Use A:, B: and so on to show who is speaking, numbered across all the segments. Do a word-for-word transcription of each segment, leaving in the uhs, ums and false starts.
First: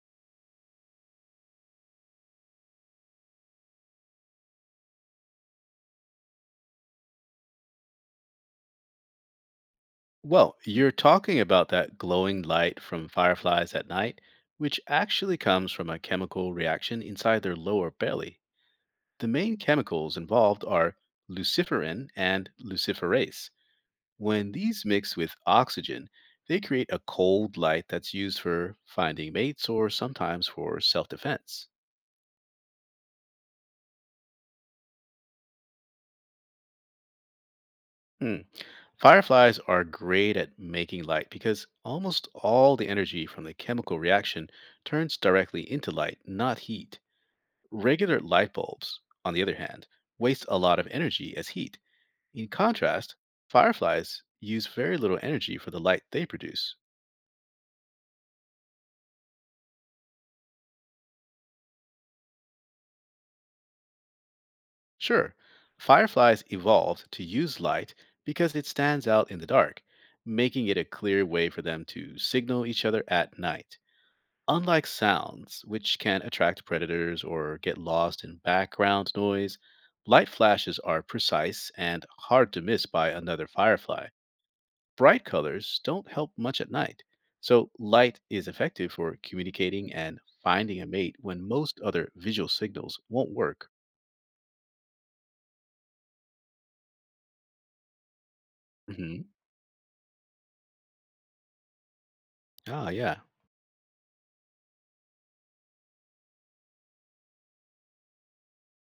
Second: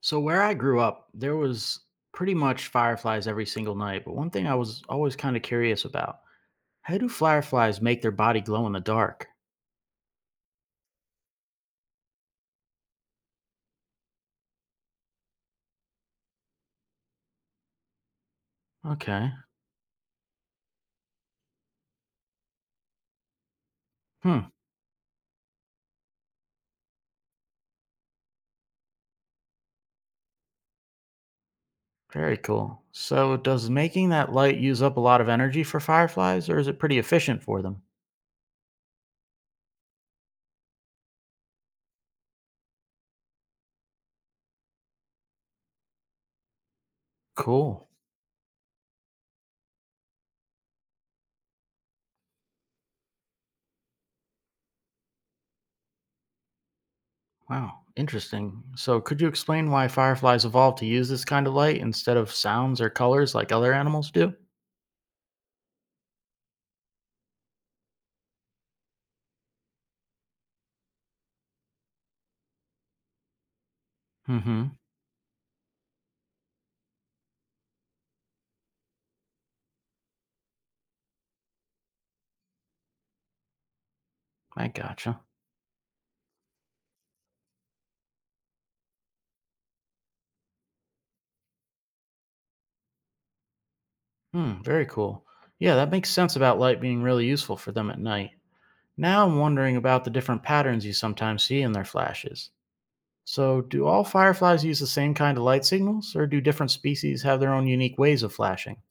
A: So where I grew up, there was pretty much fireflies every single night, but one thing I was always kind of curious about, how do fireflies make their body glow in the dark?
B: Well, you're talking about that glowing light from fireflies at night, which actually comes from a chemical reaction inside their lower belly. The
A: Okay.
B: main chemicals involved are luciferin and luciferase.
A: Hmm,
B: When these mix with oxygen, they create a cold light that's used for finding mates or sometimes for self defense.
A: very cool. So does making that light use up a lot of energy for fireflies, or is it pretty efficient for them?
B: Hmm. Fireflies are great at making light because almost all the energy from the chemical reaction turns directly into light, not heat.
A: Cool.
B: Regular light bulbs, on the other hand, waste a lot of energy as heat. In contrast, fireflies use very little energy for the light they produce.
A: Wow, interesting. So could you explain why fireflies evolved to use this kind of light instead of sounds or colors like other animals do?
B: Sure, fireflies evolved to use light because it stands out in the dark, making it a clear way for them to signal each other at night.
A: Mhm.
B: Unlike sounds, which can attract predators or get lost in background noise, light flashes are precise and hard to miss by another firefly.
A: I gotcha.
B: Bright colors don't help much at night, so light is effective for communicating and finding a mate when most other visual signals won't work.
A: Hmm, very cool. Yeah, that makes sense about light being really useful for them at night.
B: hmm
A: Now I'm wondering about the different patterns you sometimes see in their flashes.
B: Ah, yeah.
A: So, do all fireflies use the same kind of light signals, or do different species have their own unique ways of flashing?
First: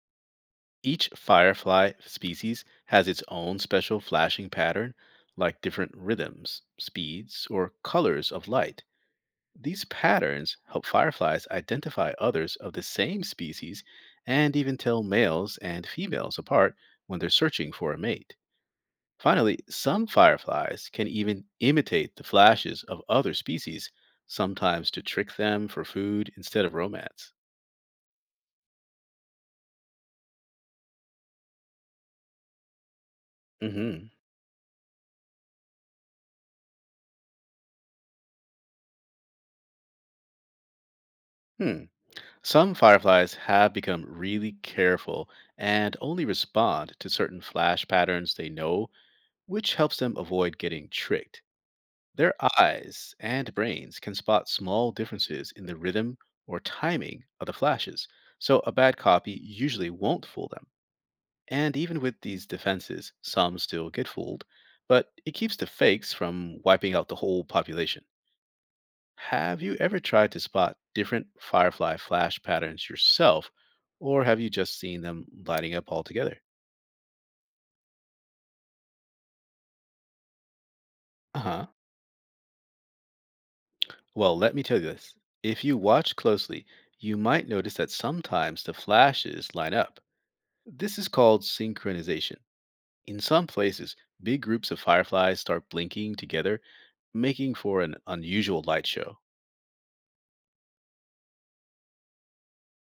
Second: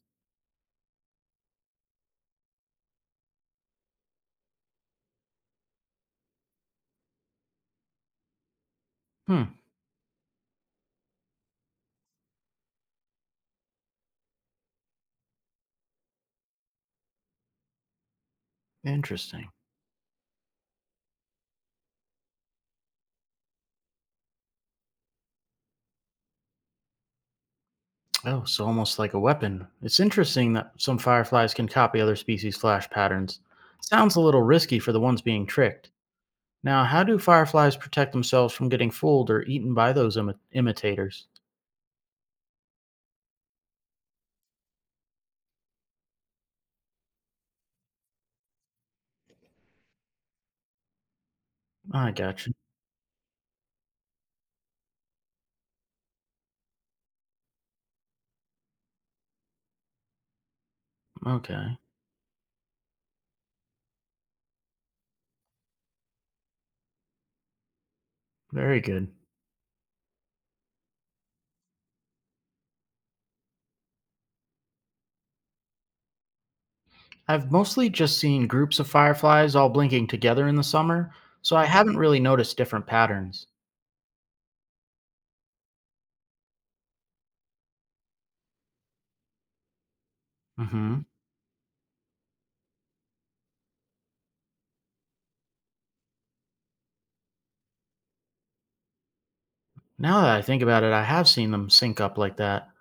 B: Each firefly species has its own special flashing pattern, like different rhythms, speeds, or colors of light.
A: Hmm,
B: These patterns help fireflies identify others of the same species and even tell males and females apart when they're searching for a mate.
A: interesting.
B: Finally, some fireflies can even imitate the flashes of other species, sometimes to trick them for food instead of romance.
A: Oh, so almost like a weapon. It's interesting that some fireflies can copy other species' flash patterns.
B: hmm
A: Sounds a little risky for the ones being tricked. Now, how do fireflies protect themselves from getting fooled or eaten by those imi- imitators?
B: Hmm. Some fireflies have become really careful and only respond to certain flash patterns they know, which helps them avoid getting tricked.
A: I
B: Their
A: gotcha.
B: eyes and brains can spot small differences in the rhythm or timing of the flashes, so a bad copy usually won't fool them. And
A: Okay.
B: even with these defenses, some still get fooled, but it keeps the fakes from wiping out the whole population.
A: Very good.
B: Have you ever tried to spot different firefly flash patterns yourself, or have you just seen them lighting up altogether?
A: I've mostly just seen groups of fireflies all blinking together in the summer,
B: Uh
A: so I
B: huh.
A: haven't really noticed different patterns.
B: Well, let me tell you this. If you watch closely, you might notice that sometimes the flashes line up. This
A: Hmm.
B: is called synchronization. In some places, big groups of fireflies start blinking together, making for an unusual light show.
A: Now that I think about it, I have seen them sync up like that.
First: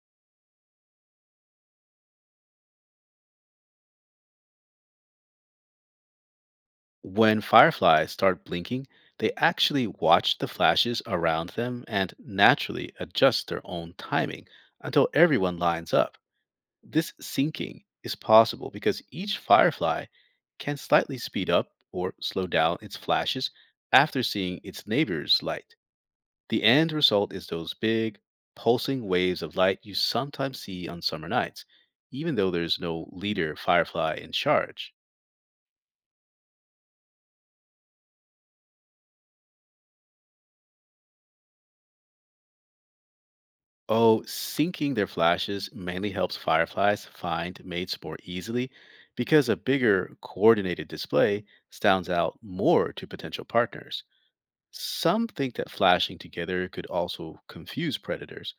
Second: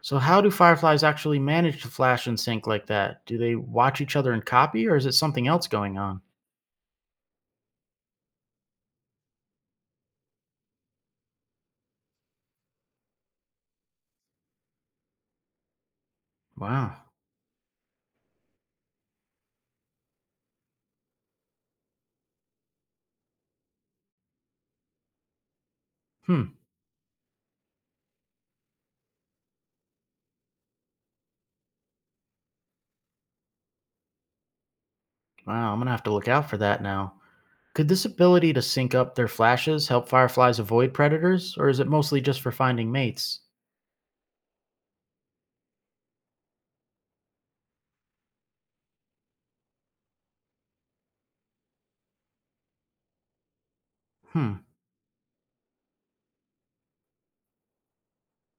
A: So, how do fireflies actually manage to flash and sync like that? Do they watch each other and copy, or is it something else going on?
B: When fireflies start blinking, they actually watch the flashes around them and naturally adjust their own timing until everyone lines up.
A: Wow.
B: This syncing is possible because each firefly can slightly speed up or slow down its flashes after seeing its neighbor's light.
A: Hmm.
B: The end result is those big, pulsing waves of light you sometimes see on summer nights, even though there's no leader firefly in charge.
A: Wow, I'm going to have to look out for that now. Could this ability to sync up their flashes help fireflies avoid predators, or is it mostly just for finding mates?
B: Oh, syncing their flashes mainly helps fireflies find mates more easily because a bigger coordinated display stands out more to potential partners.
A: Hmm.
B: Some think that flashing together could also confuse predators,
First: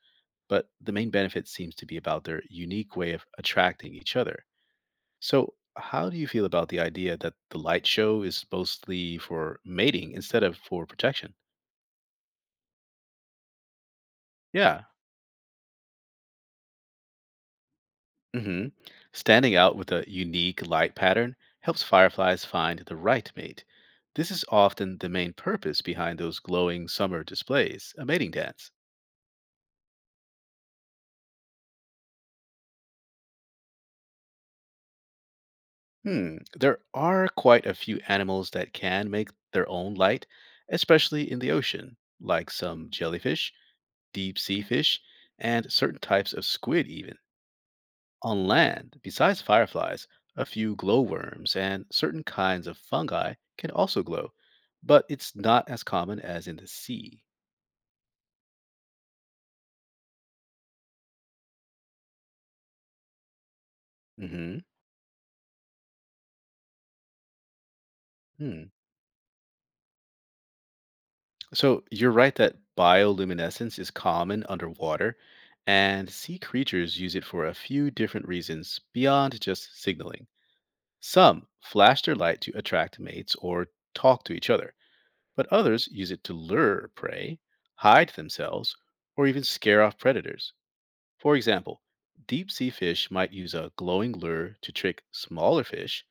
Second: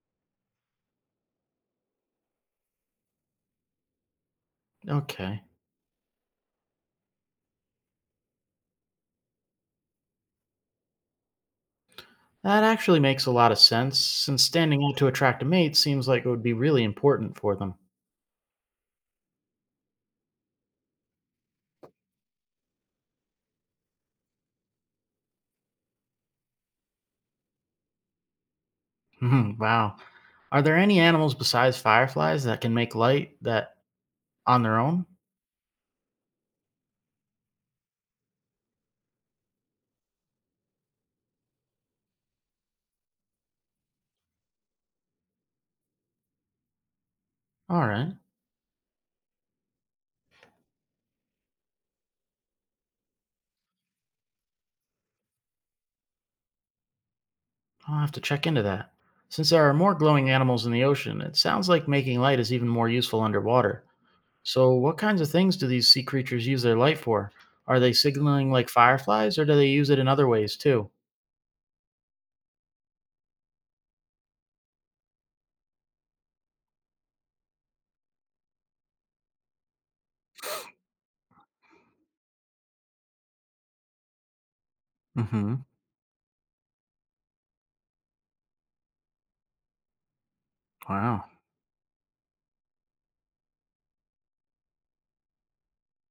B: but the main benefit seems to be about their unique way of attracting each other.
A: Okay.
B: So, how do you feel about the idea that the light show is mostly for mating instead of for protection?
A: That actually makes a lot of sense, since standing
B: Yeah,
A: out to attract a mate seems like it would be really important for them.
B: hmm standing out with a unique light pattern helps fireflies find the right mate. This is often the main purpose behind those glowing summer displays, a mating dance.
A: Wow. Are there any animals besides fireflies that can make light that on their own?
B: Hmm, there are quite a few animals that can make their own light, especially in the ocean, like some jellyfish, deep sea fish, and certain types of squid, even.
A: All right,
B: On land, besides fireflies, a few glowworms and certain kinds of fungi can also glow, but it's not as common as in the sea.
A: I'll have to check into that. Since there are more glowing animals in the ocean, it sounds like making light is even more useful underwater.
B: hmm
A: So, what kinds of things do these sea creatures use their light for? Are they signaling
B: Hmm.
A: like fireflies, or do they use it in other ways too?
B: So you're right that bioluminescence is common underwater, and sea creatures use it for a few different reasons beyond just signaling. Some flash their light to attract mates or talk to each other, but
A: Hmm.
B: others use it to lure prey, hide themselves, or even scare off predators.
A: Wow.
B: For example, deep sea fish might use a glowing lure to trick smaller fish,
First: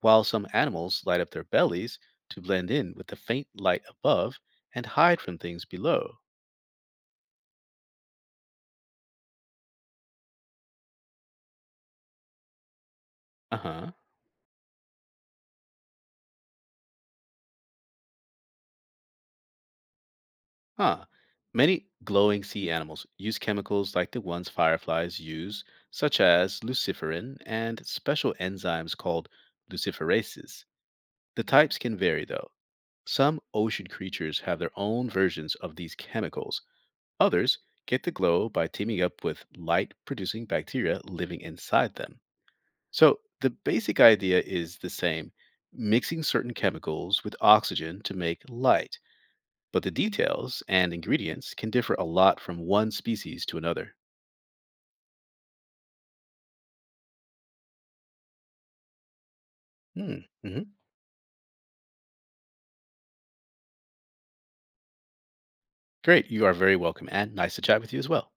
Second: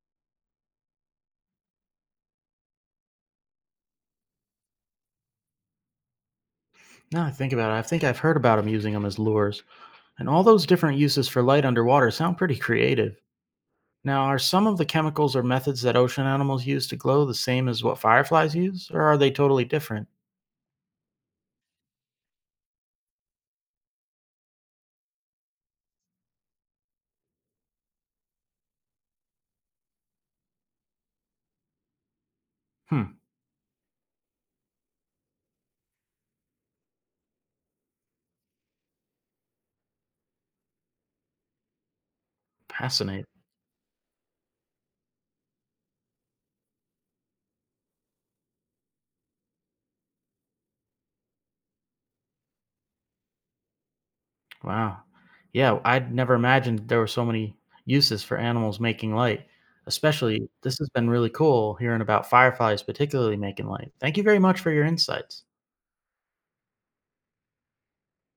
B: while some animals light up their bellies to blend in with the faint light above and hide from things below.
A: Now I think about it, I think I've heard about them using them as lures. And all those different uses for light underwater sound pretty creative.
B: Uh huh.
A: Now, are some of the chemicals or methods that ocean animals use to glow the same as what fireflies use, or are they totally different?
B: Huh. Many glowing sea animals use chemicals like the ones fireflies use, such as luciferin and special enzymes called luciferases. The types can vary, though.
A: Hmm,
B: Some ocean creatures have their own versions of these chemicals. Others get the glow by teaming up with light producing bacteria living inside them. So
A: fascinating.
B: the basic idea is the same, mixing certain chemicals with oxygen to make light, but the details and ingredients can differ a lot from one species to another.
A: Wow. Yeah, I'd never imagined there were so many uses for animals making light.
B: Hmm.
A: Especially,
B: Mhm.
A: this has been really cool hearing about fireflies, particularly making light. Thank you very much for your insights.
B: Great. You are very welcome and nice to chat with you as well.